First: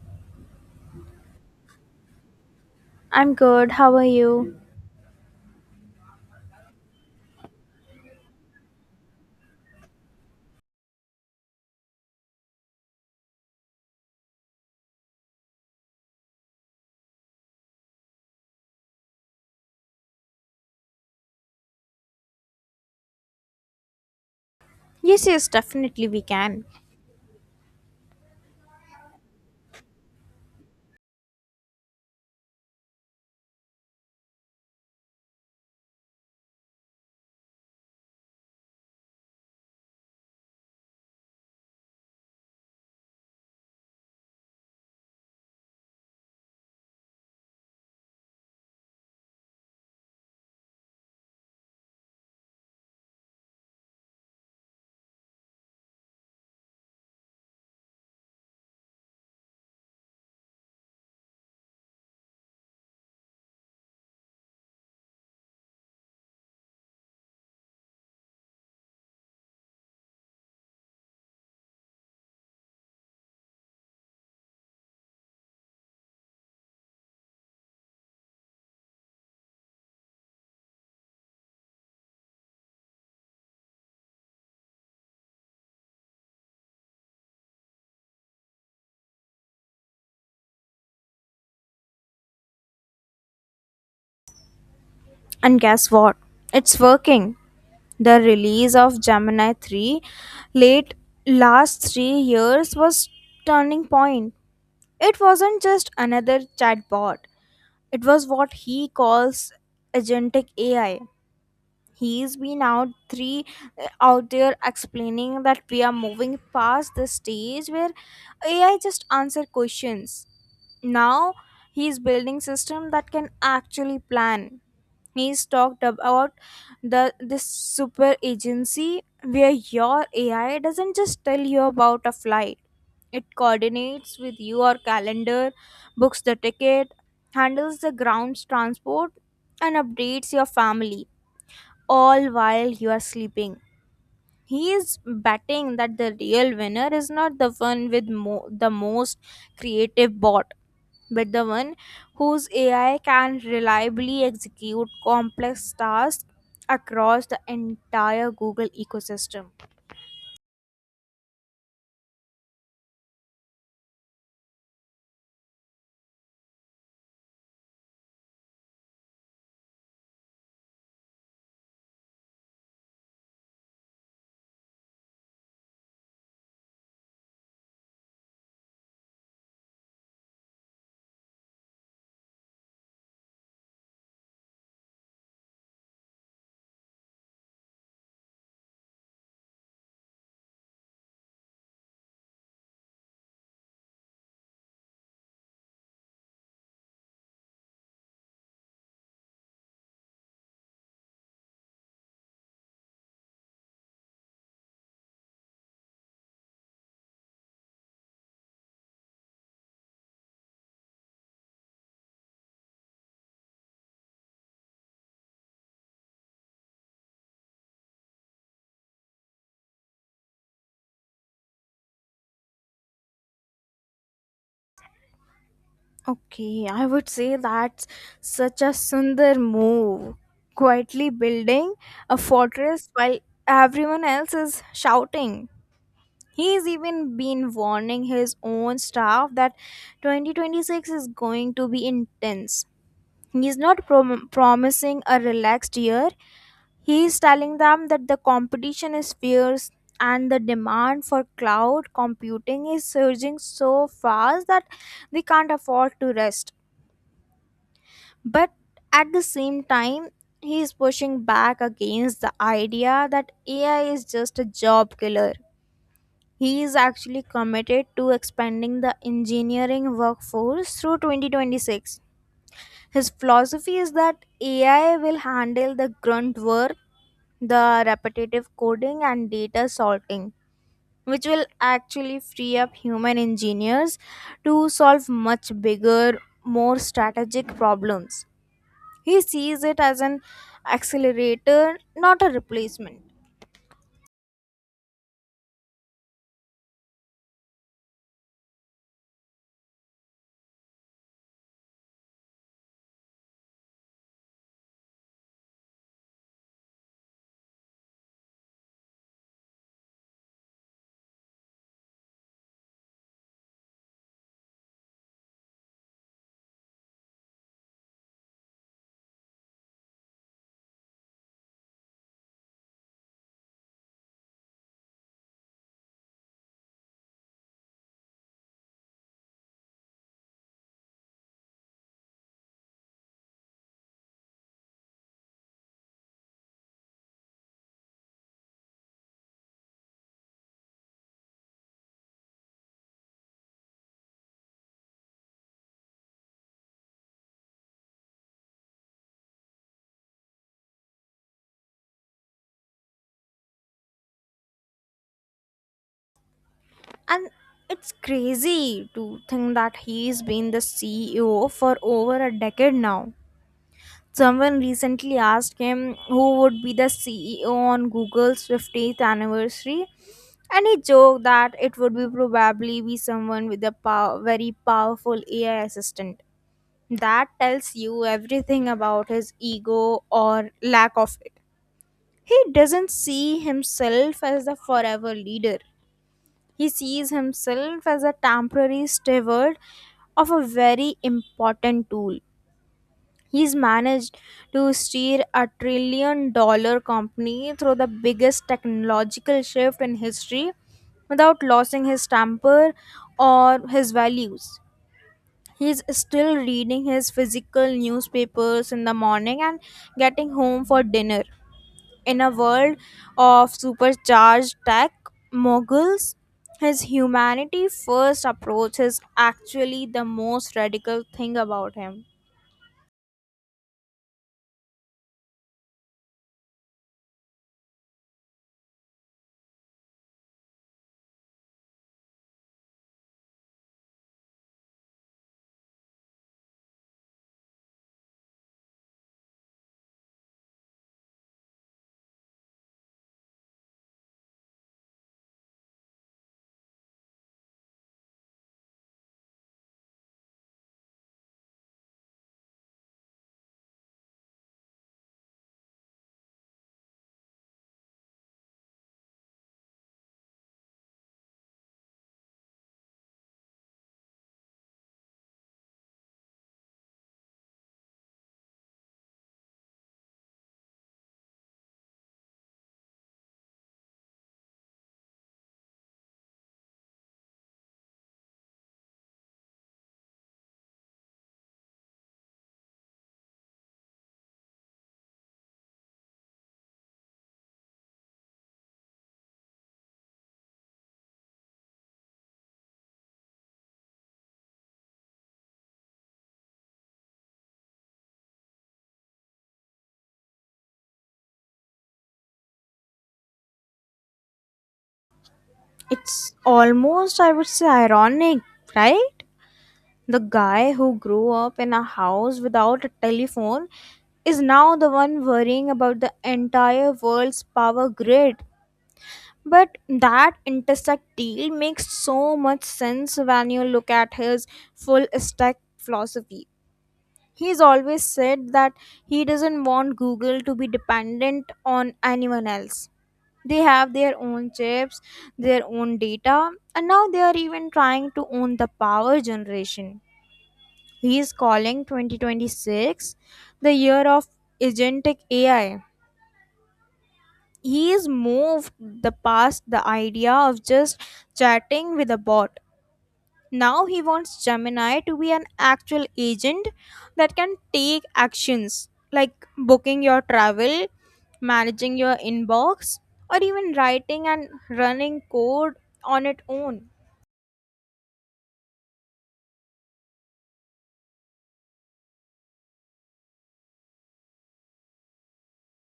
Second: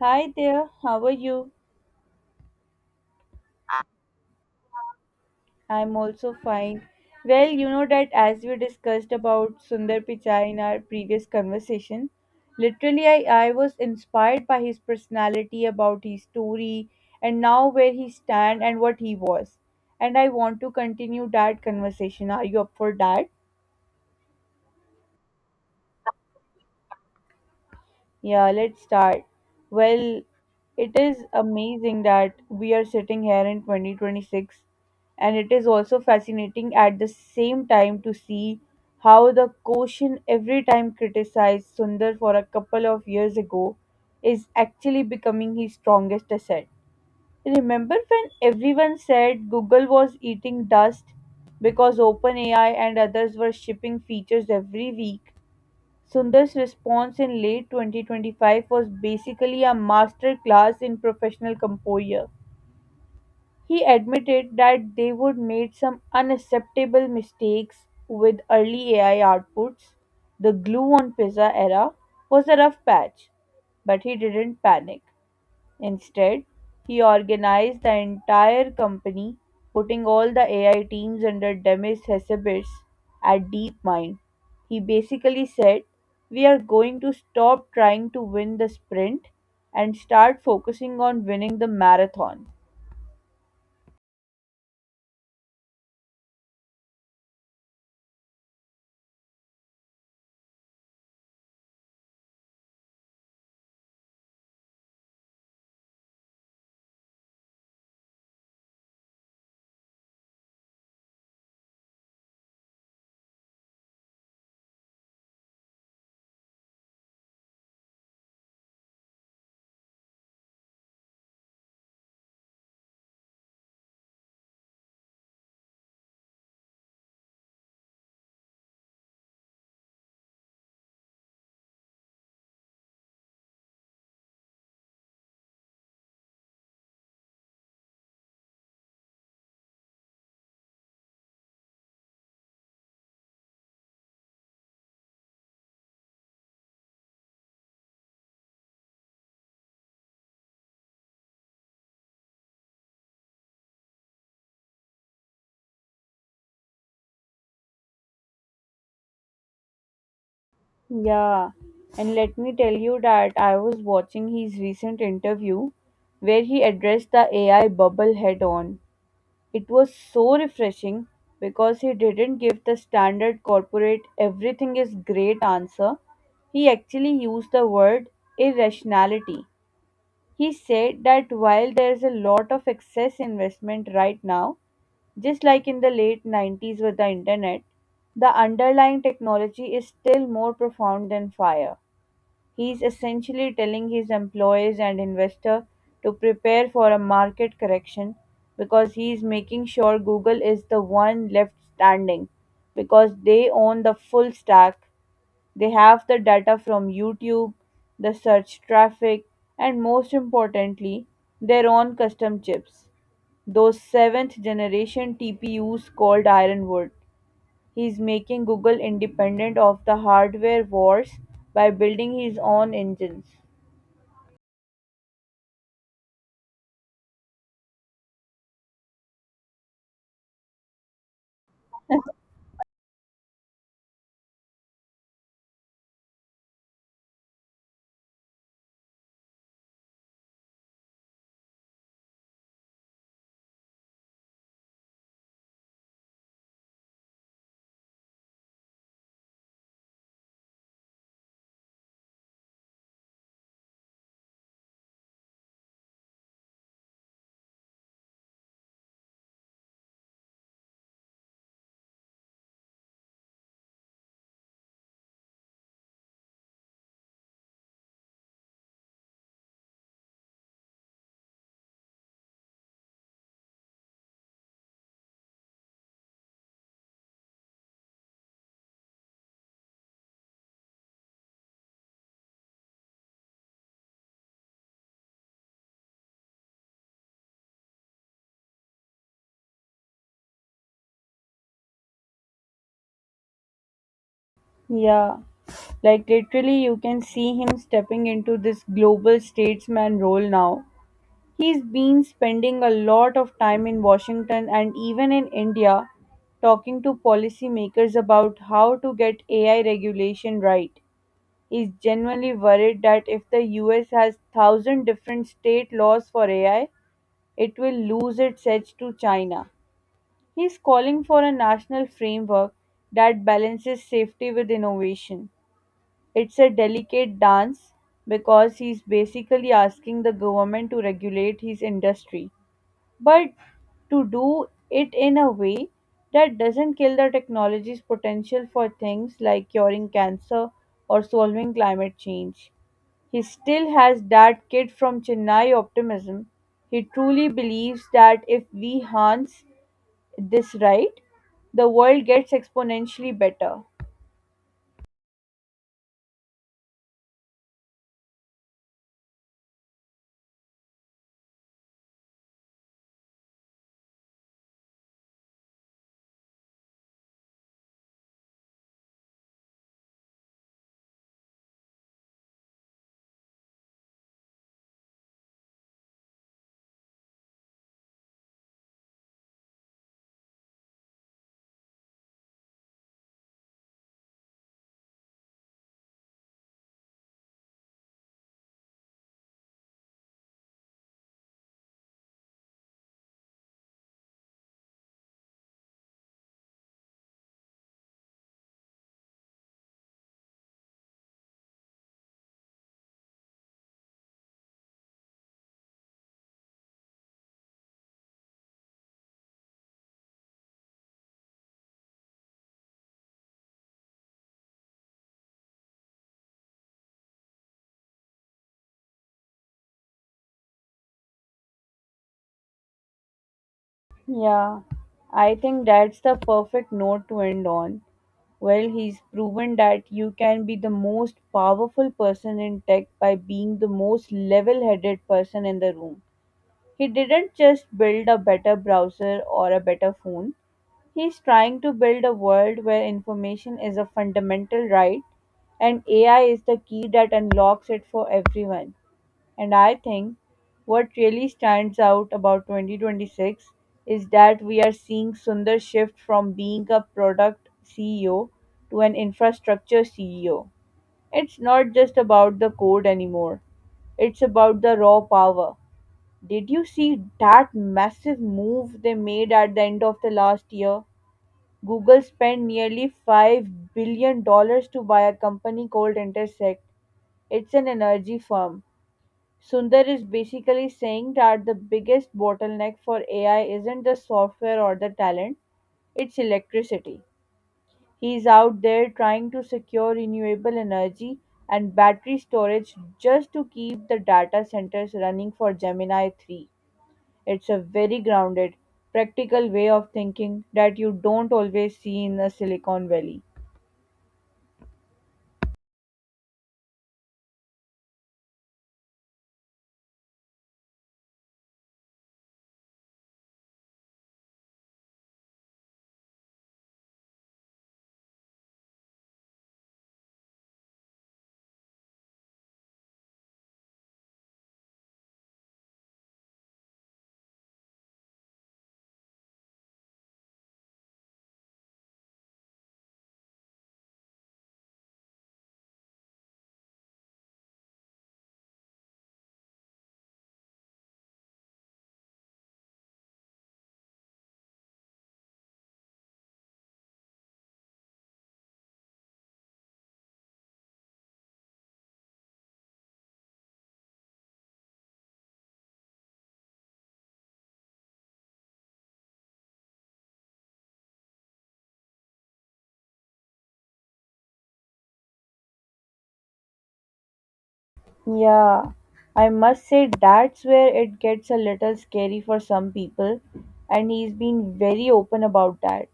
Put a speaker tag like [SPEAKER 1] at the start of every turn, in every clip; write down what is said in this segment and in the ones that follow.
[SPEAKER 1] Hi there, how are you?
[SPEAKER 2] I'm good. How are you?
[SPEAKER 1] I'm also fine. Well, you know that as we discussed about Sundar Pichai in our previous conversation, literally I was inspired by his personality, about his story, and now where he stand and what he was. And I want to continue that conversation. Are you up for that?
[SPEAKER 2] Yes, yes, definitely we can.
[SPEAKER 1] Yeah, let's start. Well, it is amazing that we are sitting here in 2026, and it is also fascinating at the same time to see how the quotient every time criticized Sundar for a couple of years ago is actually becoming his strongest asset. Remember when everyone said Google was eating dust because OpenAI and others were shipping features every week. Sundar's response in late 2025 was basically a masterclass in professional composure. He admitted that they would made some unacceptable mistakes with early AI outputs. The glue on pizza era was a rough patch, but he didn't panic. Instead, he organized the entire company, putting all the AI teams under Demis Hassabis at DeepMind. He basically said, "We are going to stop trying to win the sprint and start focusing on winning the marathon."
[SPEAKER 2] And guess what? It's working. The release of Gemini 3 late last 3 years was turning point. It wasn't just another chatbot. It was what he calls agentic AI. He's been out three out there explaining that we are moving past the stage where AI just answer questions. Now he's building system that can actually plan. He's talked about the this super agency where your ai doesn't just tell you about a flight. It coordinates with your calendar, books the ticket, handles the ground's transport, and updates your family all while you are sleeping. He is betting that the real winner is not the one with the most creative bot, but the one whose AI can reliably execute complex tasks across the entire Google ecosystem.
[SPEAKER 1] Yeah, and let me tell you that I was watching his recent interview where he addressed the AI bubble head on. It was so refreshing because he didn't give the standard corporate everything is great answer. He actually used the word irrationality. He said that while there's a lot of excess investment right now, just like in the late 90s with the internet, the underlying technology is still more profound than fire. He is essentially telling his employees and investor to prepare for a market correction because he is making sure Google is the one left standing because they own the full stack. They have the data from YouTube, the search traffic, and most importantly, their own custom chips, those seventh generation TPUs called Ironwood. He's making Google independent of the hardware wars by building his own engines.
[SPEAKER 2] Okay, I would say that's such a Sundar move. Quietly building a fortress while everyone else is shouting. He's even been warning his own staff that 2026 is going to be intense. He's not promising a relaxed year. He is telling them that the competition is fierce and the demand for cloud computing is surging so fast that they can't afford to rest. But at the same time, he is pushing back against the idea that AI is just a job killer. He is actually committed to expanding the engineering workforce through 2026. His philosophy is that AI will handle the grunt work, the repetitive coding, and data sorting, which will actually free up human engineers to solve much bigger, more strategic problems. He sees it as an accelerator, not a replacement.
[SPEAKER 1] Yeah, like literally, you can see him stepping into this global statesman role now. He's been spending a lot of time in Washington and even in India talking to policymakers about how to get AI regulation right. He's genuinely worried that if the US has 1,000 different state laws for AI, it will lose its edge to China. He is calling for a national framework that balances safety with innovation. It's a delicate dance because he's basically asking the government to regulate his industry, but to do it in a way that doesn't kill the technology's potential for things like curing cancer or solving climate change. He still has that kid from Chennai optimism. He truly believes that if we harness this right, the world gets exponentially better.
[SPEAKER 2] And it's crazy to think that he's been the CEO for over a decade now. Someone recently asked him who would be the CEO on Google's 50th anniversary, and he joked that it would be probably be someone with a very powerful AI assistant. That tells you everything about his ego or lack of it. He doesn't see himself as the forever leader. He sees himself as a temporary steward of a very important tool. He's managed to steer a $1 trillion company through the biggest technological shift in history without losing his temper or his values. He's still reading his physical newspapers in the morning and getting home for dinner. In a world of supercharged tech moguls, his humanity first approach is actually the most radical thing about him.
[SPEAKER 1] Yeah, I think that's the perfect note to end on. Well, he's proven that you can be the most powerful person in tech by being the most level headed person in the room. He didn't just build a better browser or a better phone, he's trying to build a world where information is a fundamental right and AI is the key that unlocks it for everyone. And I think what really stands out about 2026 is that we are seeing Sundar shift from being a product CEO to an infrastructure CEO. It's not just about the code anymore, it's about the raw power. Did you see that massive move they made at the end of the last year? Google spent nearly $5 billion dollars to buy a company called Intersect. It's an energy firm. Sundar is basically saying that the biggest bottleneck for AI isn't the software or the talent, it's electricity. He's out there trying to secure renewable energy and battery storage just to keep the data centers running for Gemini 3. It's a very grounded, practical way of thinking that you don't always see in the Silicon Valley.
[SPEAKER 2] It's almost, I would say, ironic, right? The guy who grew up in a house without a telephone is now the one worrying about the entire world's power grid. But that intersect deal makes so much sense when you look at his full stack philosophy. He's always said that he doesn't want Google to be dependent on anyone else. They have their own chips, their own data, and now they are even trying to own the power generation. He is calling 2026 the year of agentic AI. He is moved the past the idea of just chatting with a bot. Now he wants Gemini to be an actual agent that can take actions like booking your travel, managing your inbox, or even writing and running code on its own.
[SPEAKER 1] Yeah, I must say that's where it gets a little scary for some people, and he's been very open about that.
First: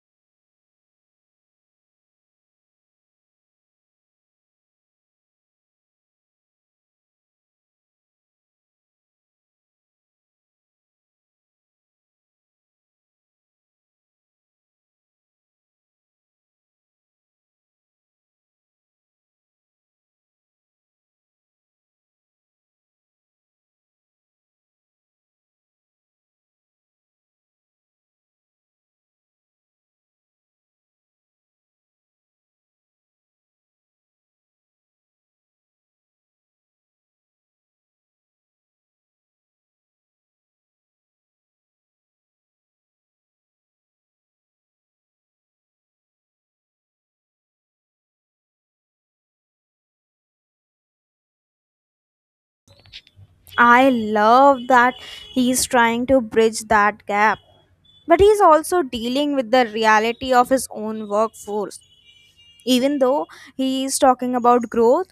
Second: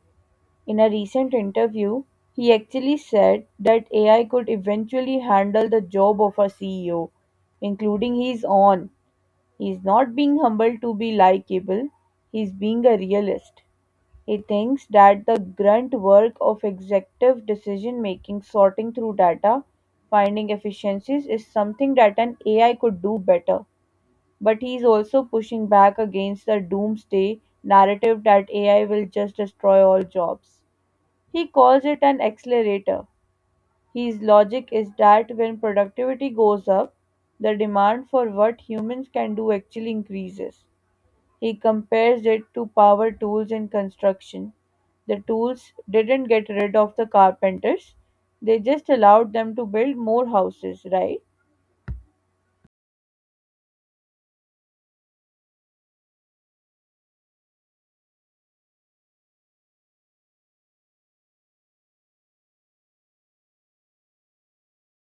[SPEAKER 1] In a recent interview, he actually said that AI could eventually handle the job of a CEO, including his own. He's not being humble to be likable, he's being a realist. He thinks that the grunt work of executive decision-making, sorting through data, finding efficiencies, is something that an AI could do better. But he is also pushing back against the doomsday narrative that AI will just destroy all jobs. He calls it an accelerator. His logic is that when productivity goes up, the demand for what humans can do actually increases. He compares it to power tools in construction. The tools didn't get rid of the carpenters, they just allowed them to build more houses, right?
[SPEAKER 2] I love that he's trying to bridge that gap. But he's also dealing with the reality of his own workforce. Even though he is talking about growth,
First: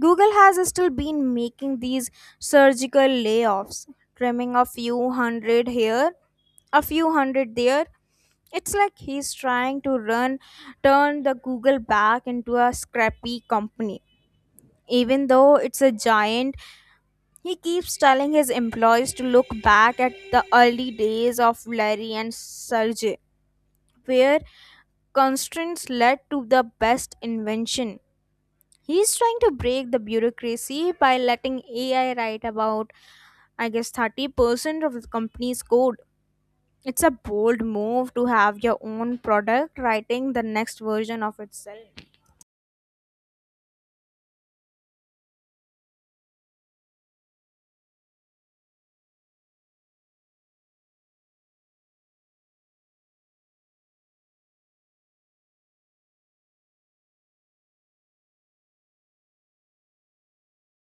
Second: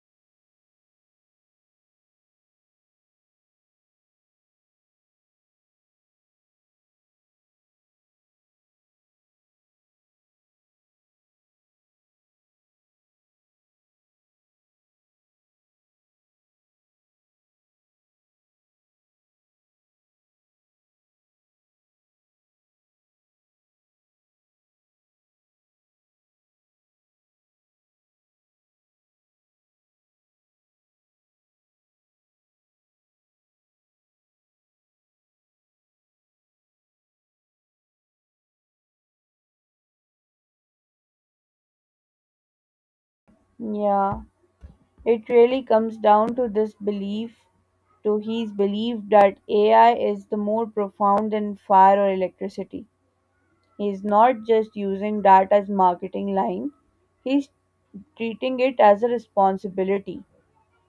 [SPEAKER 2] Google has still been making these surgical layoffs, trimming a few hundred here, a few hundred there. It's like he's trying to run turn the Google back into a scrappy company. Even though it's a giant, he keeps telling his employees to look back at the early days of Larry and Sergey, where constraints led to the best invention. He's trying to break the bureaucracy by letting AI write about I guess 30% of the company's code. It's a bold move to have your own product writing the next version of itself.
[SPEAKER 1] Yeah, it really comes down to this belief, to his belief that AI is the more profound than fire or electricity. He's not just using that as marketing line, he's treating it as a responsibility.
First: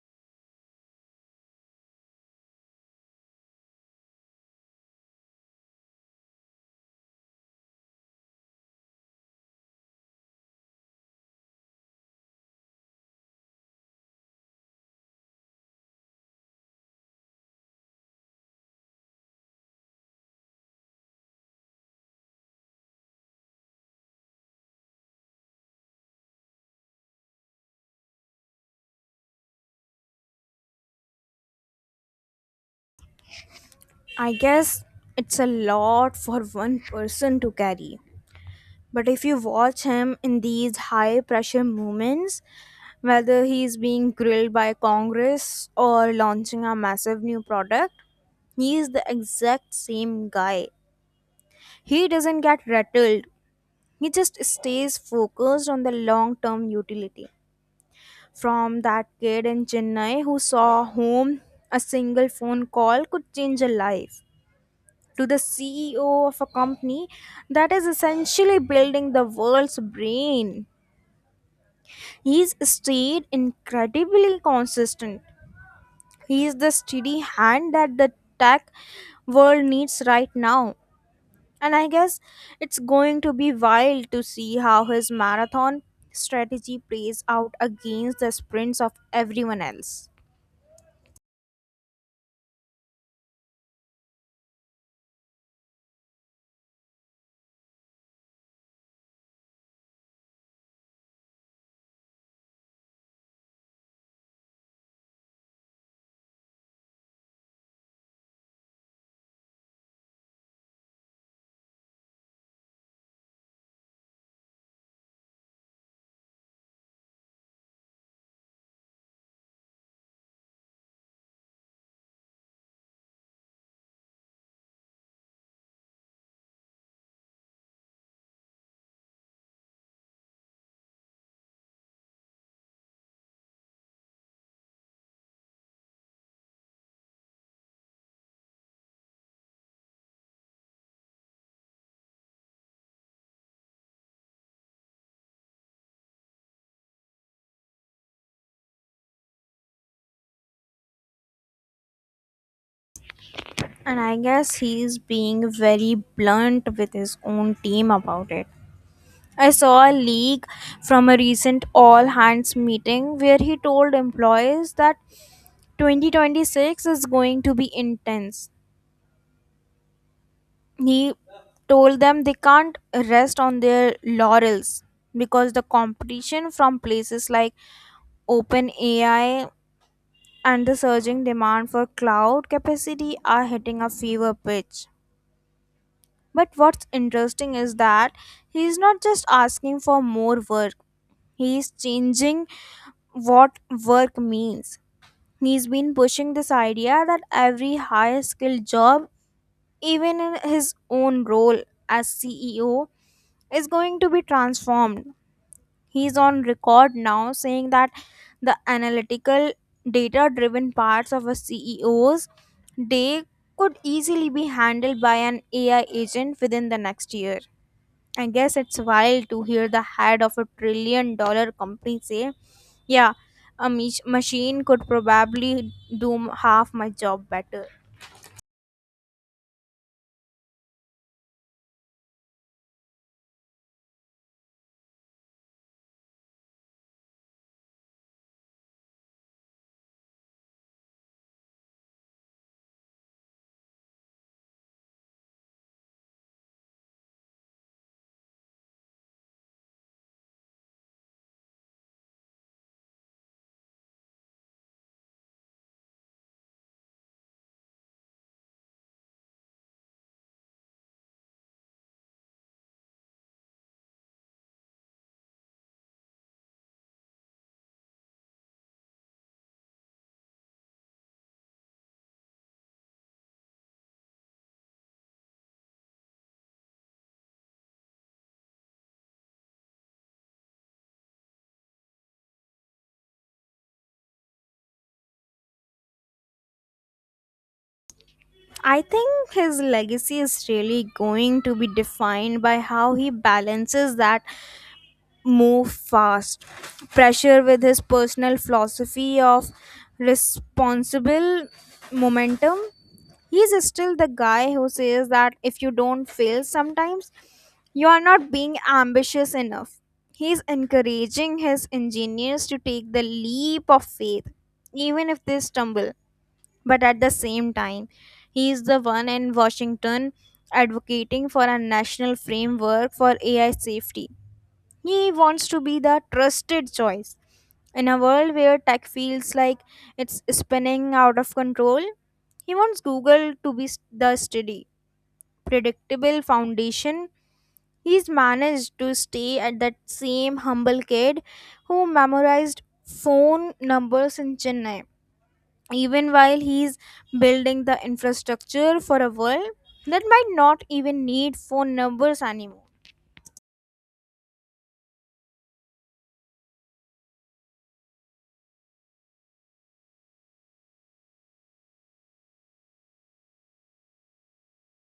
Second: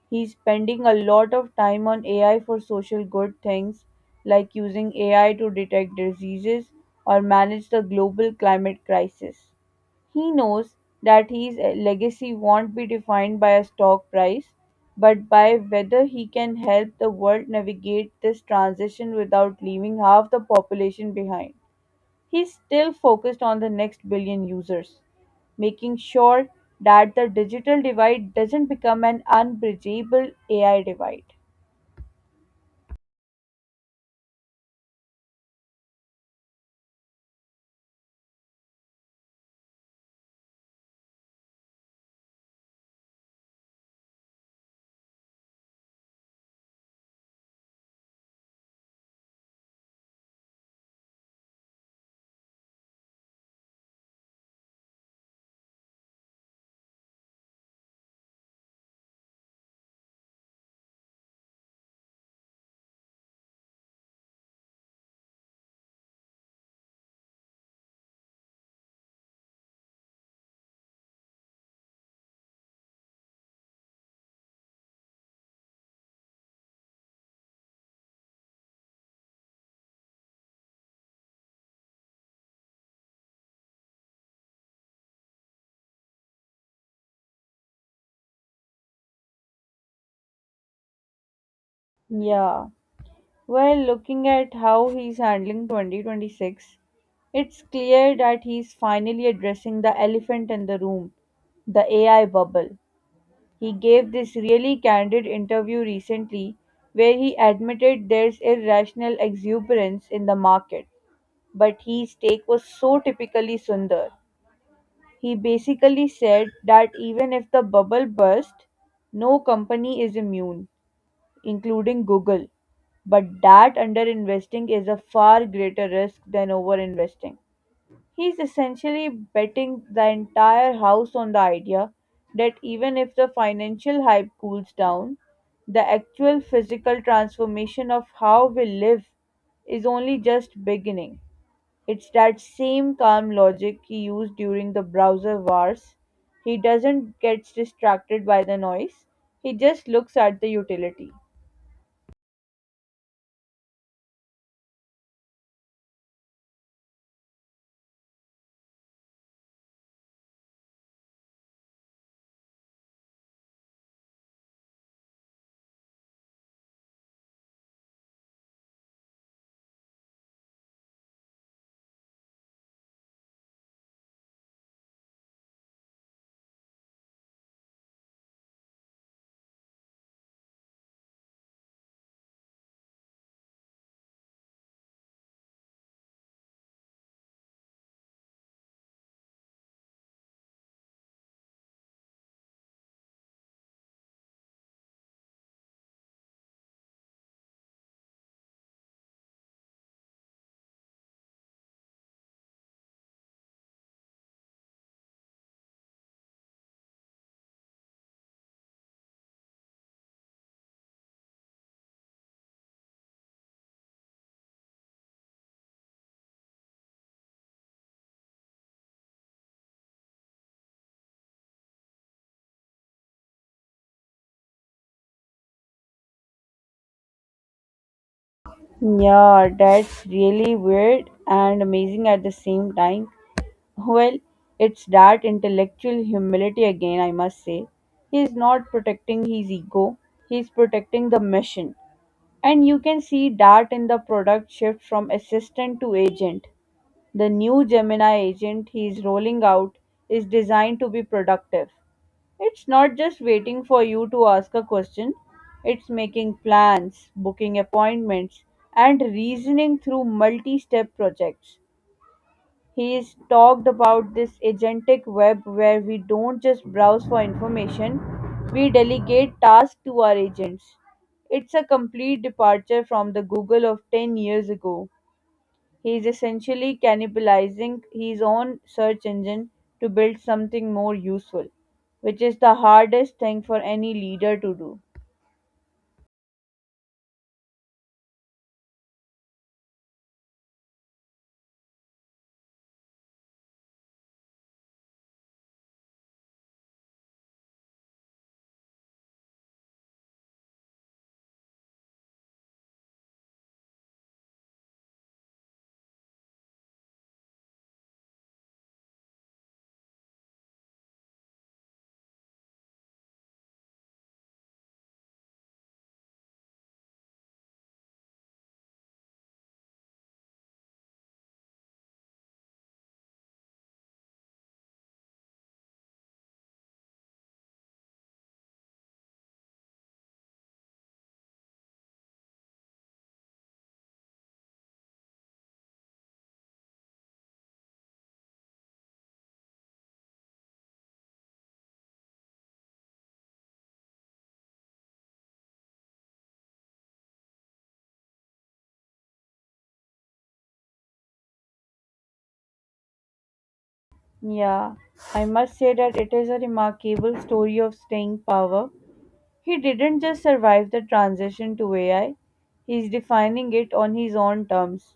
[SPEAKER 1] He's spending a lot of time on AI for social good things like using AI to detect diseases or manage the global climate crisis. He knows that his legacy won't be defined by a stock price, but by whether he can help the world navigate this transition without leaving half the population behind. He's still focused on the next billion users, making sure that the digital divide doesn't become an unbridgeable AI divide.
[SPEAKER 2] I guess it's a lot for one person to carry. But if you watch him in these high pressure moments, whether he's being grilled by Congress or launching a massive new product, he is the exact same guy. He doesn't get rattled, he just stays focused on the long term utility. From that kid in Chennai who saw whom a single phone call could change a life to the CEO of a company that is essentially building the world's brain. He's stayed incredibly consistent. He is the steady hand that the tech world needs right now. And I guess it's going to be wild to see how his marathon strategy plays out against the sprints of everyone else.
[SPEAKER 1] Yeah. Well, looking at how he's handling 2026, it's clear that he's finally addressing the elephant in the room, the AI bubble. He gave this really candid interview recently where he admitted there's irrational exuberance in the market. But his take was so typically Sundar. He basically said that even if the bubble bursts, no company is immune, including Google. But that underinvesting is a far greater risk than overinvesting. He's essentially betting the entire house on the idea that even if the financial hype cools down, the actual physical transformation of how we live is only just beginning. It's that same calm logic he used during the browser wars. He doesn't get distracted by the noise, he just looks at the utility.
[SPEAKER 2] And I guess he's being very blunt with his own team about it. I saw a leak from a recent all hands meeting where he told employees that 2026 is going to be intense. He told them they can't rest on their laurels because the competition from places like OpenAI and the surging demand for cloud capacity are hitting a fever pitch. But what's interesting is that he's not just asking for more work, he's changing what work means. He's been pushing this idea that every high skilled job, even in his own role as CEO, is going to be transformed. He's on record now saying that the analytical, data driven parts of a CEO's day could easily be handled by an AI agent within the next year. I guess it's wild to hear the head of a $1 trillion company say, yeah, a machine could probably do half my job better.
[SPEAKER 1] Yeah, that's really weird and amazing at the same time. Well, it's that intellectual humility again, I must say. He's not protecting his ego, he's protecting the mission. And you can see that in the product shift from assistant to agent. The new Gemini agent he's rolling out is designed to be productive. It's not just waiting for you to ask a question, it's making plans, booking appointments, and reasoning through multi step projects. He's talked about this agentic web where we don't just browse for information, we delegate tasks to our agents. It's a complete departure from the Google of 10 years ago. He is essentially cannibalizing his own search engine to build something more useful, which is the hardest thing for any leader to do.
[SPEAKER 2] I think his legacy is really going to be defined by how he balances that move fast pressure with his personal philosophy of responsible momentum. He's still the guy who says that if you don't fail sometimes, you are not being ambitious enough. He's encouraging his engineers to take the leap of faith, even if they stumble. But at the same time, he is the one in Washington advocating for a national framework for AI safety. He wants to be the trusted choice. In a world where tech feels like it's spinning out of control, he wants Google to be the steady, predictable foundation. He's managed to stay at that same humble kid who memorized phone numbers in Chennai, even while he's building the infrastructure for a world that might not even need phone numbers anymore.
[SPEAKER 1] Yeah, I must say that it is a remarkable story of staying power. He didn't just survive the transition to AI, he's defining it on his own terms.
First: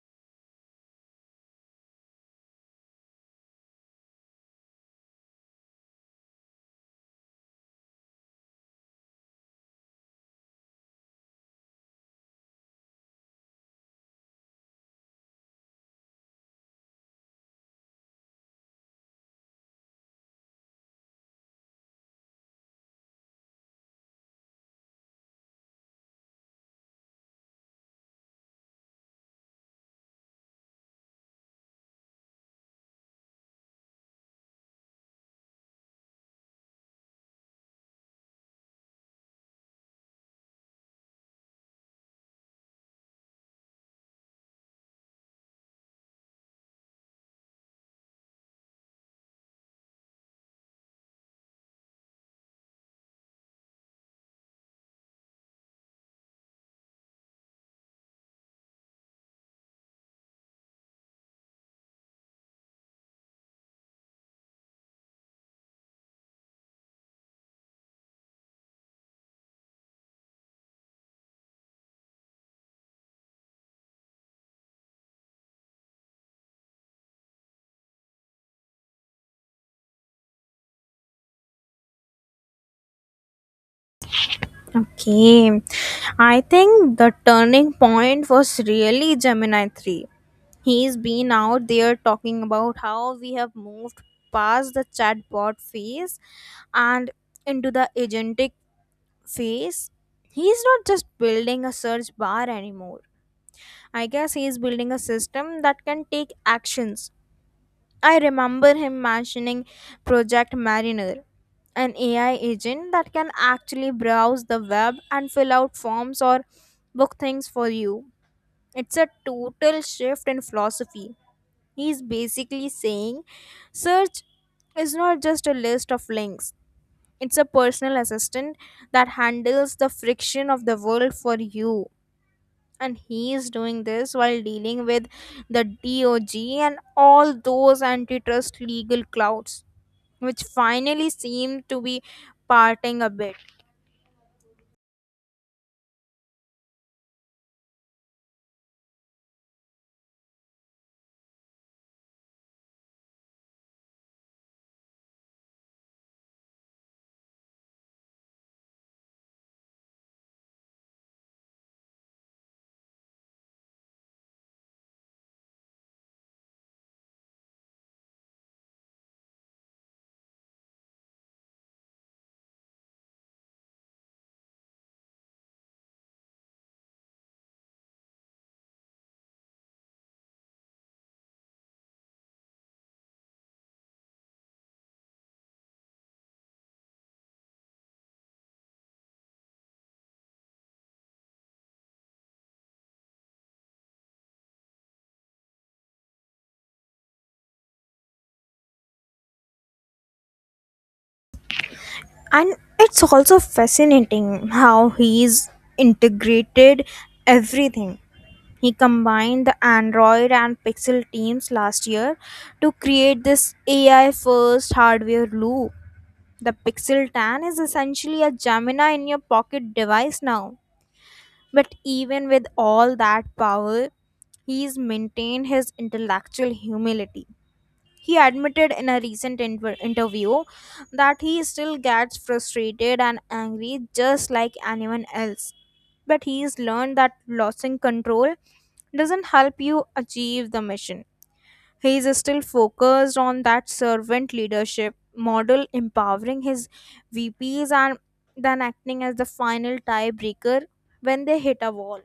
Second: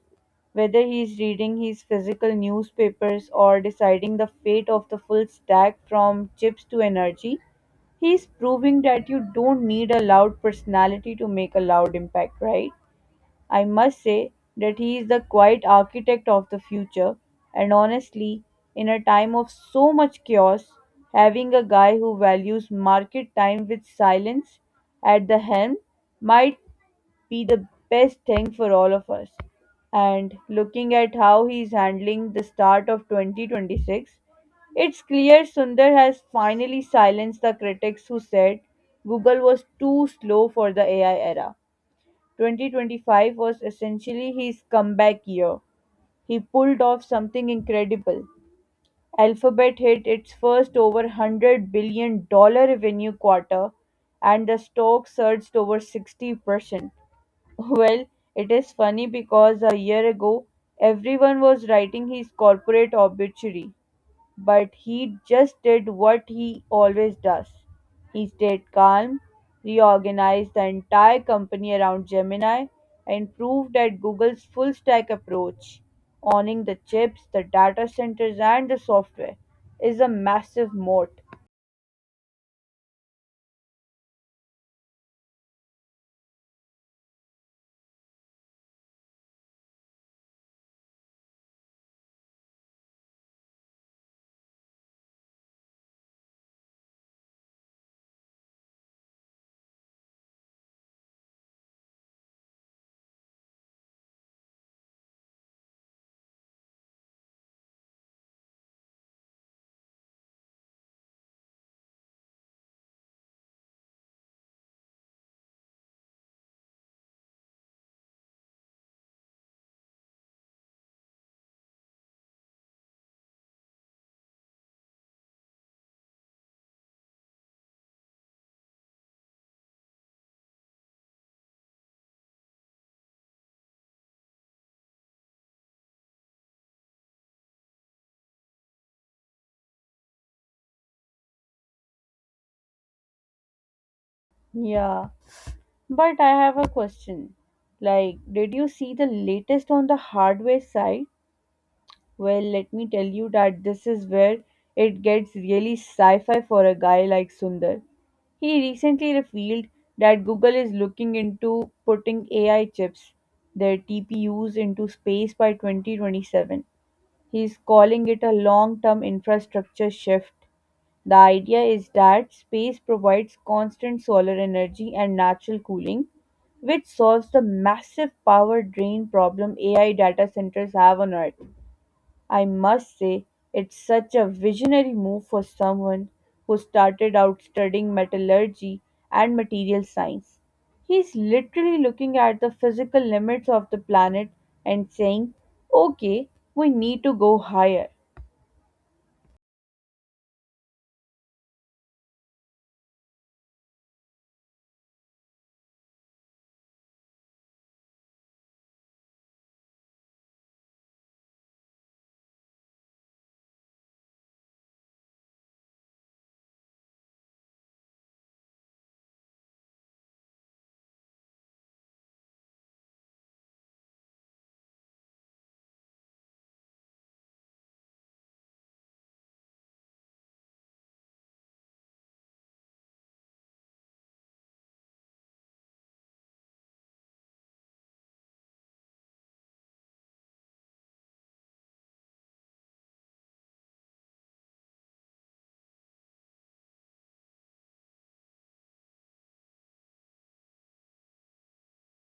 [SPEAKER 1] Whether he's reading his physical newspapers or deciding the fate of the full stack from chips to energy, he's proving that you don't need a loud personality to make a loud impact, right? I must say that he is the quiet architect of the future, and honestly, in a time of so much chaos, having a guy who values market time with silence at the helm might be the best thing for all of us. And looking at how he's handling the start of 2026, it's clear Sundar has finally silenced the critics who said Google was too slow for the AI era. 2025 was essentially his comeback year. He pulled off something incredible. Alphabet hit its first over $100 billion dollar revenue quarter, and the stock surged over 60%. Well, it is funny because a year ago everyone was writing his corporate obituary, but he just did what he always does. He stayed calm, reorganized the entire company around Gemini, and proved that Google's full stack approach, owning the chips, the data centers, and the software, is a massive moat.
[SPEAKER 2] Okay. I think the turning point was really Gemini 3. He's been out there talking about how we have moved past the chatbot phase and into the agentic phase. He's not just building a search bar anymore. I guess he's building a system that can take actions. I remember him mentioning Project Mariner, an AI agent that can actually browse the web and fill out forms or book things for you. It's a total shift in philosophy. He's basically saying search is not just a list of links, it's a personal assistant that handles the friction of the world for you. And he is doing this while dealing with the DOG and all those antitrust legal clouds, which finally seem to be parting a bit.
[SPEAKER 1] Yeah, but I have a question. Like, did you see the latest on the hardware side? Well, let me tell you that this is where it gets really sci fi for a guy like Sundar. He recently revealed that Google is looking into putting AI chips, their TPUs, into space by 2027. He's calling it a long term infrastructure shift. The idea is that space provides constant solar energy and natural cooling, which solves the massive power drain problem AI data centers have on Earth. I must say, it's such a visionary move for someone who started out studying metallurgy and material science. He's literally looking at the physical limits of the planet and saying, okay, we need to go higher.
[SPEAKER 2] And it's also fascinating how he's integrated everything. He combined the Android and Pixel teams last year to create this AI first hardware loop. The Pixel 10 is essentially a Gemini in your pocket device now. But even with all that power, he's maintained his intellectual humility. He admitted in a recent interview that he still gets frustrated and angry just like anyone else. But he's learned that losing control doesn't help you achieve the mission. He is still focused on that servant leadership model, empowering his VPs and then acting as the final tiebreaker when they hit a wall.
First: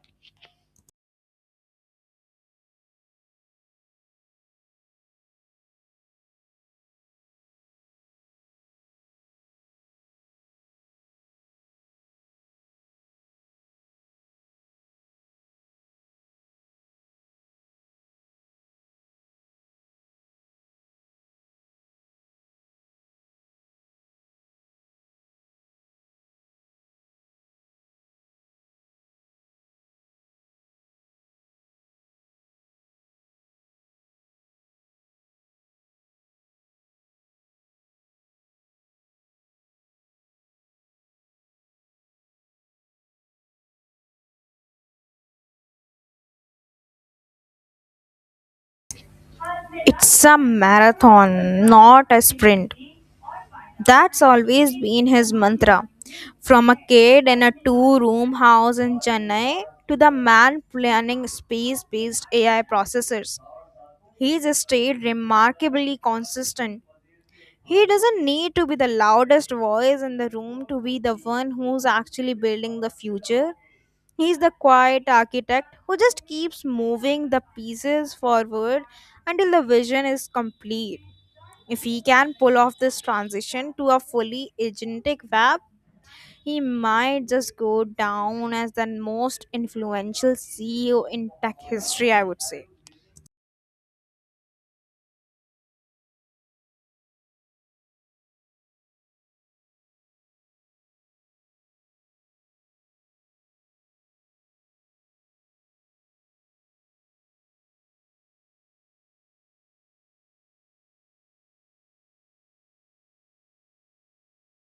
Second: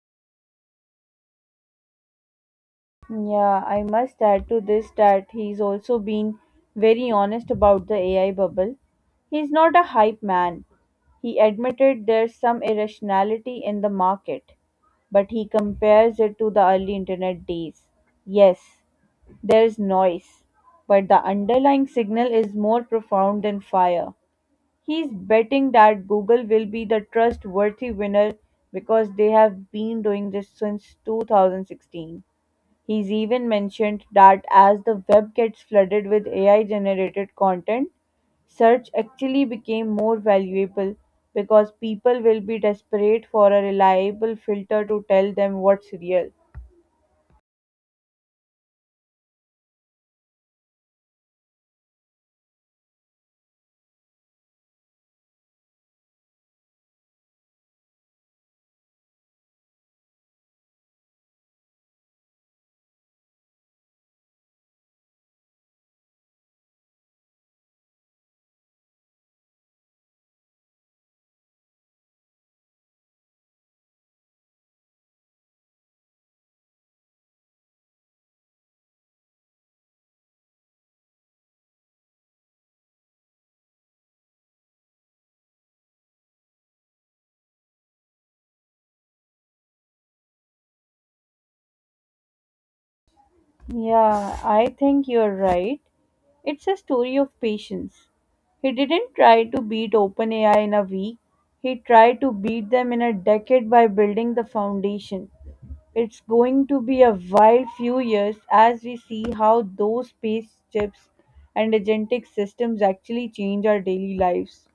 [SPEAKER 1] Yeah, I must add to this that he's also been very honest about the AI bubble. He's not a hype man. He admitted there's some irrationality in the market, but he compares it to the early internet days. Yes, there's noise, but the underlying signal is more profound than fire. He's betting that Google will be the trustworthy winner because they have been doing this since 2016. He's even mentioned that as the web gets flooded with AI generated content, search actually became more valuable because people will be desperate for a reliable filter to tell them what's real.
[SPEAKER 2] It's a marathon, not a sprint. That's always been his mantra. From a kid in a two room house in Chennai to the man planning space based AI processors, he's stayed remarkably consistent. He doesn't need to be the loudest voice in the room to be the one who's actually building the future. He's the quiet architect who just keeps moving the pieces forward until the vision is complete. If he can pull off this transition to a fully agentic web, he might just go down as the most influential CEO in tech history, I would say.
[SPEAKER 1] Yeah, I think you're right. It's a story of patience. He didn't try to beat OpenAI in a week. He tried to beat them in a decade by building the foundation. It's going to be a wild few years as we see how those space chips and agentic systems actually change our daily lives.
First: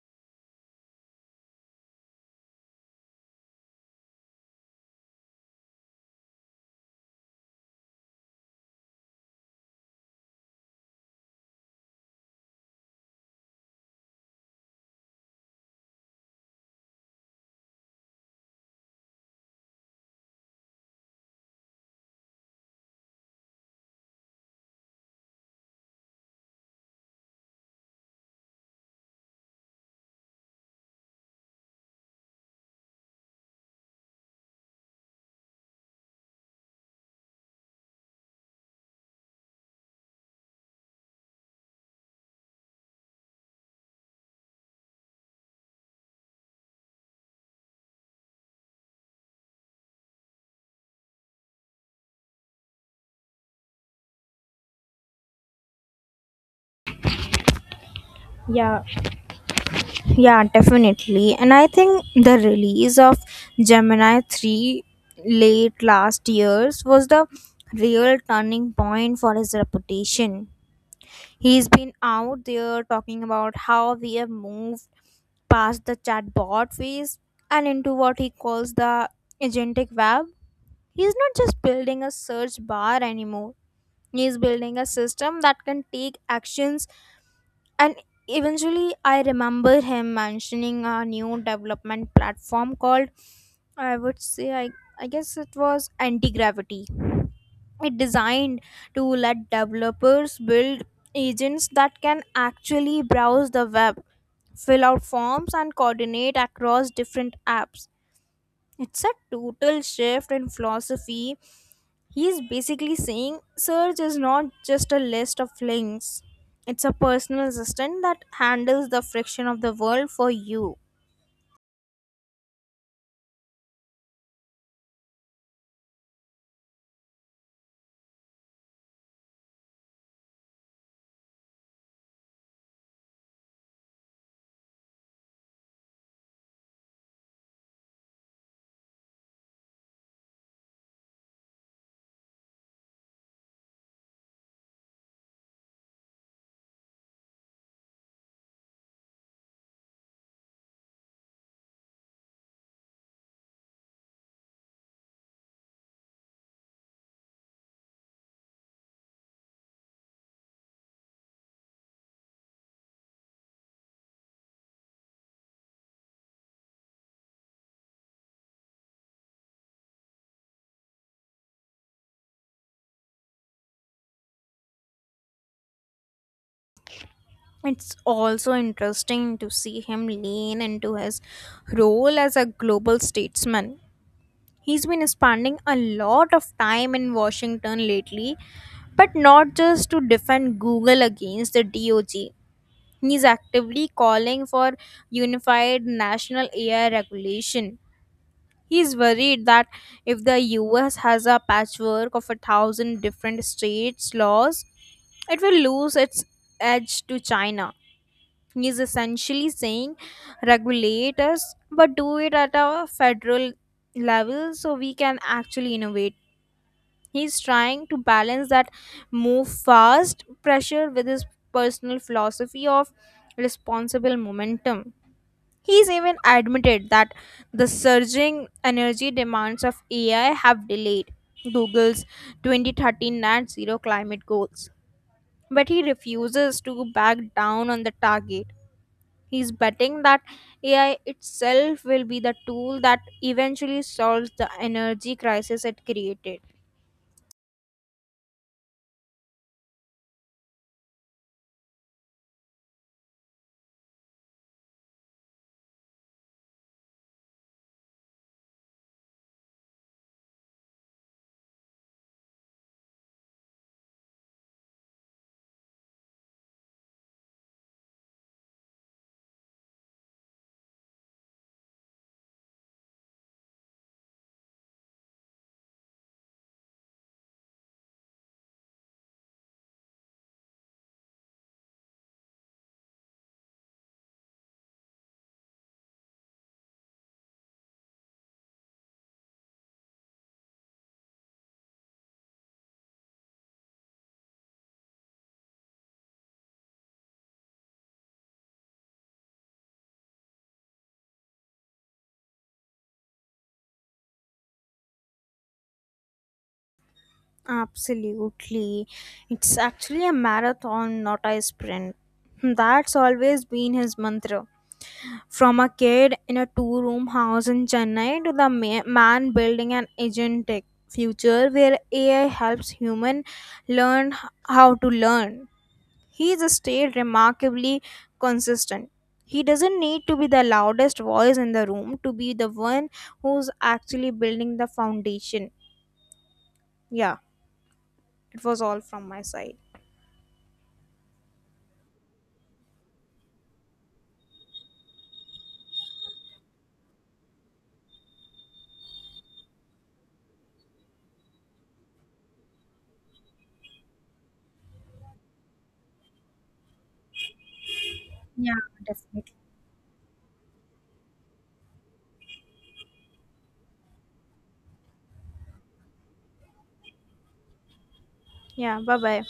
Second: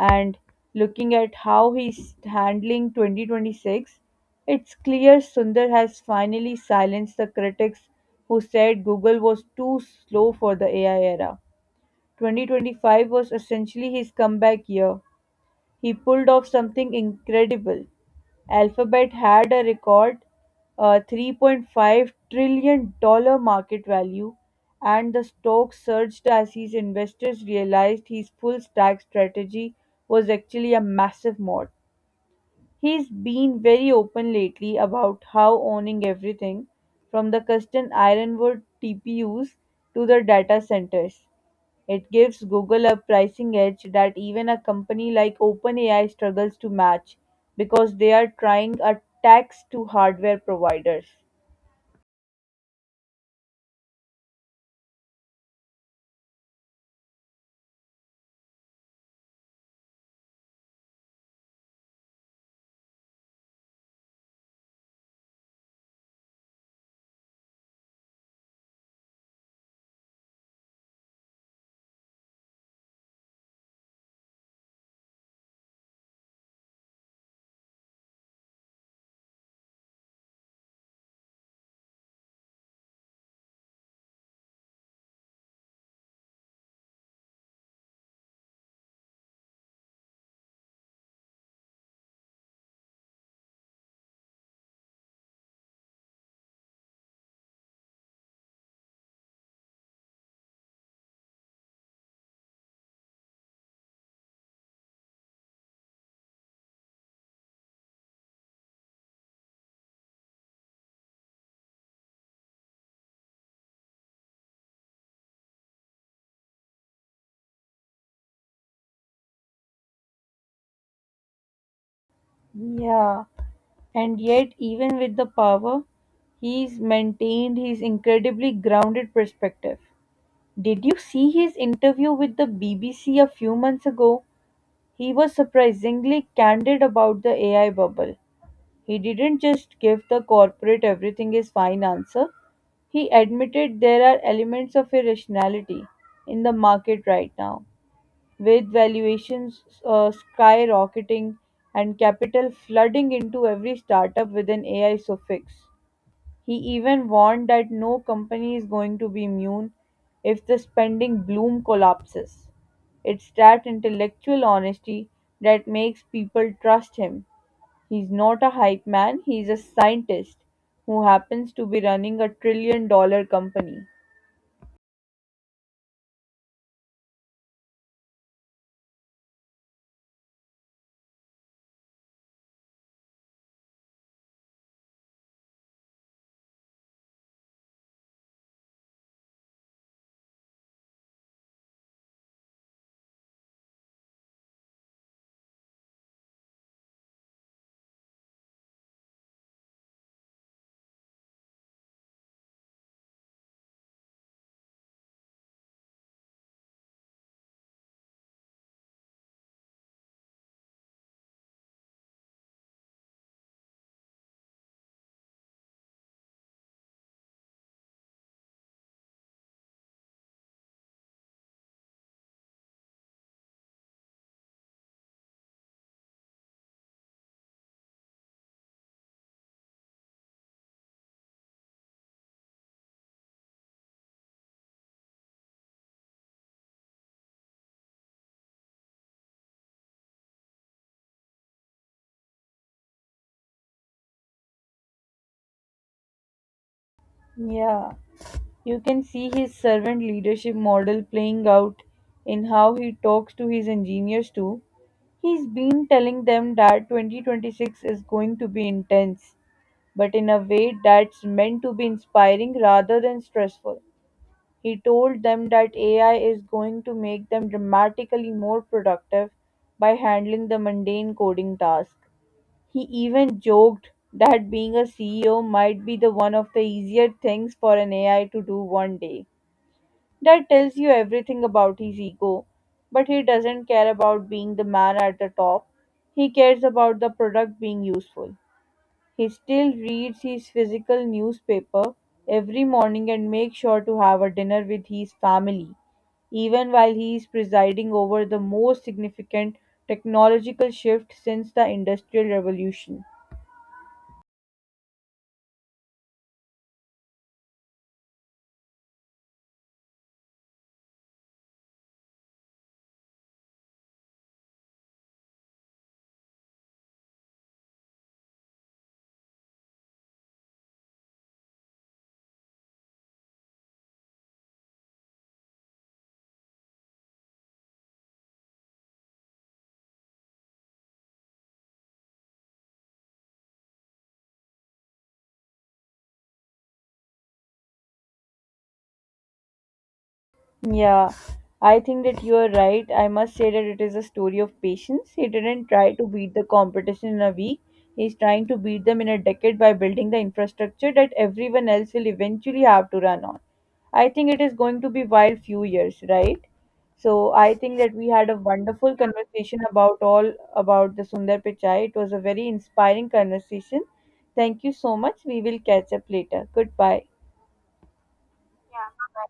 [SPEAKER 1] And looking at how he's handling 2026, it's clear Sundar has finally silenced the critics who said Google was too slow for the AI era. 2025 was essentially his comeback year. He pulled off something incredible. Alphabet had a record $3.5 trillion market value, and the stock surged as his investors realized his full stack strategy was actually a massive mod. He's been very open lately about how owning everything from the custom Ironwood TPUs to the data centers it gives Google a pricing edge that even a company like OpenAI struggles to match, because they are trying a tax to hardware providers.
[SPEAKER 2] Yeah, yeah, definitely. And I think the release of Gemini 3 late last years was the real turning point for his reputation. He's been out there talking about how we have moved past the chatbot phase and into what he calls the agentic web. He's not just building a search bar anymore. He's building a system that can take actions and eventually I remember him mentioning a new development platform called, I would say, I guess it was anti gravity. It designed to let developers build agents that can actually browse the web, fill out forms, and coordinate across different apps. It's a total shift in philosophy. He's basically saying search is not just a list of links, it's a personal assistant that handles the friction of the world for you.
[SPEAKER 1] Yeah, and yet, even with the power, he's maintained his incredibly grounded perspective. Did you see his interview with the BBC a few months ago? He was surprisingly candid about the AI bubble. He didn't just give the corporate everything is fine answer. He admitted there are elements of irrationality in the market right now, with valuations skyrocketing and capital flooding into every startup with an AI suffix. He even warned that no company is going to be immune if the spending bloom collapses. It's that intellectual honesty that makes people trust him. He's not a hype man, he's a scientist who happens to be running a trillion dollar company.
[SPEAKER 2] It's also interesting to see him lean into his role as a global statesman. He's been spending a lot of time in Washington lately, but not just to defend Google against the DOJ. He's actively calling for unified national AI regulation. He's worried that if the US has a patchwork of 1,000 different states' laws, it will lose its edge to China. He's essentially saying regulate us, but do it at a federal level so we can actually innovate. He's trying to balance that move fast pressure with his personal philosophy of responsible momentum. He's even admitted that the surging energy demands of AI have delayed Google's 2013 net zero climate goals, but he refuses to back down on the target. He's betting that AI itself will be the tool that eventually solves the energy crisis it created.
[SPEAKER 1] Yeah, you can see his servant leadership model playing out in how he talks to his engineers too. He's been telling them that 2026 is going to be intense, but in a way that's meant to be inspiring rather than stressful. He told them that AI is going to make them dramatically more productive by handling the mundane coding tasks. He even joked that being a CEO might be the one of the easier things for an AI to do one day. That tells you everything about his ego. But he doesn't care about being the man at the top. He cares about the product being useful. He still reads his physical newspaper every morning and makes sure to have a dinner with his family, even while he is presiding over the most significant technological shift since the Industrial Revolution.
[SPEAKER 2] Absolutely. It's actually a marathon, not a sprint. That's always been his mantra. From a kid in a two room house in Chennai to the man building an agentic future where AI helps human learn how to learn. He's stayed remarkably consistent. He doesn't need to be the loudest voice in the room to be the one who's actually building the foundation. Yeah, it was all from my side.
[SPEAKER 1] Yeah, I think that you are right. I must say that it is a story of patience. He didn't try to beat the competition in a week. He's trying to beat them in a decade by building the infrastructure that everyone else will eventually have to run on. I think it is going to be wild few years, right? So I think that we had a
[SPEAKER 2] Yeah,
[SPEAKER 1] wonderful
[SPEAKER 2] definitely.
[SPEAKER 1] conversation about all about the Sundar Pichai. It was a very inspiring conversation. Thank you so much. We will catch up later. Goodbye.
[SPEAKER 2] Yeah, bye bye.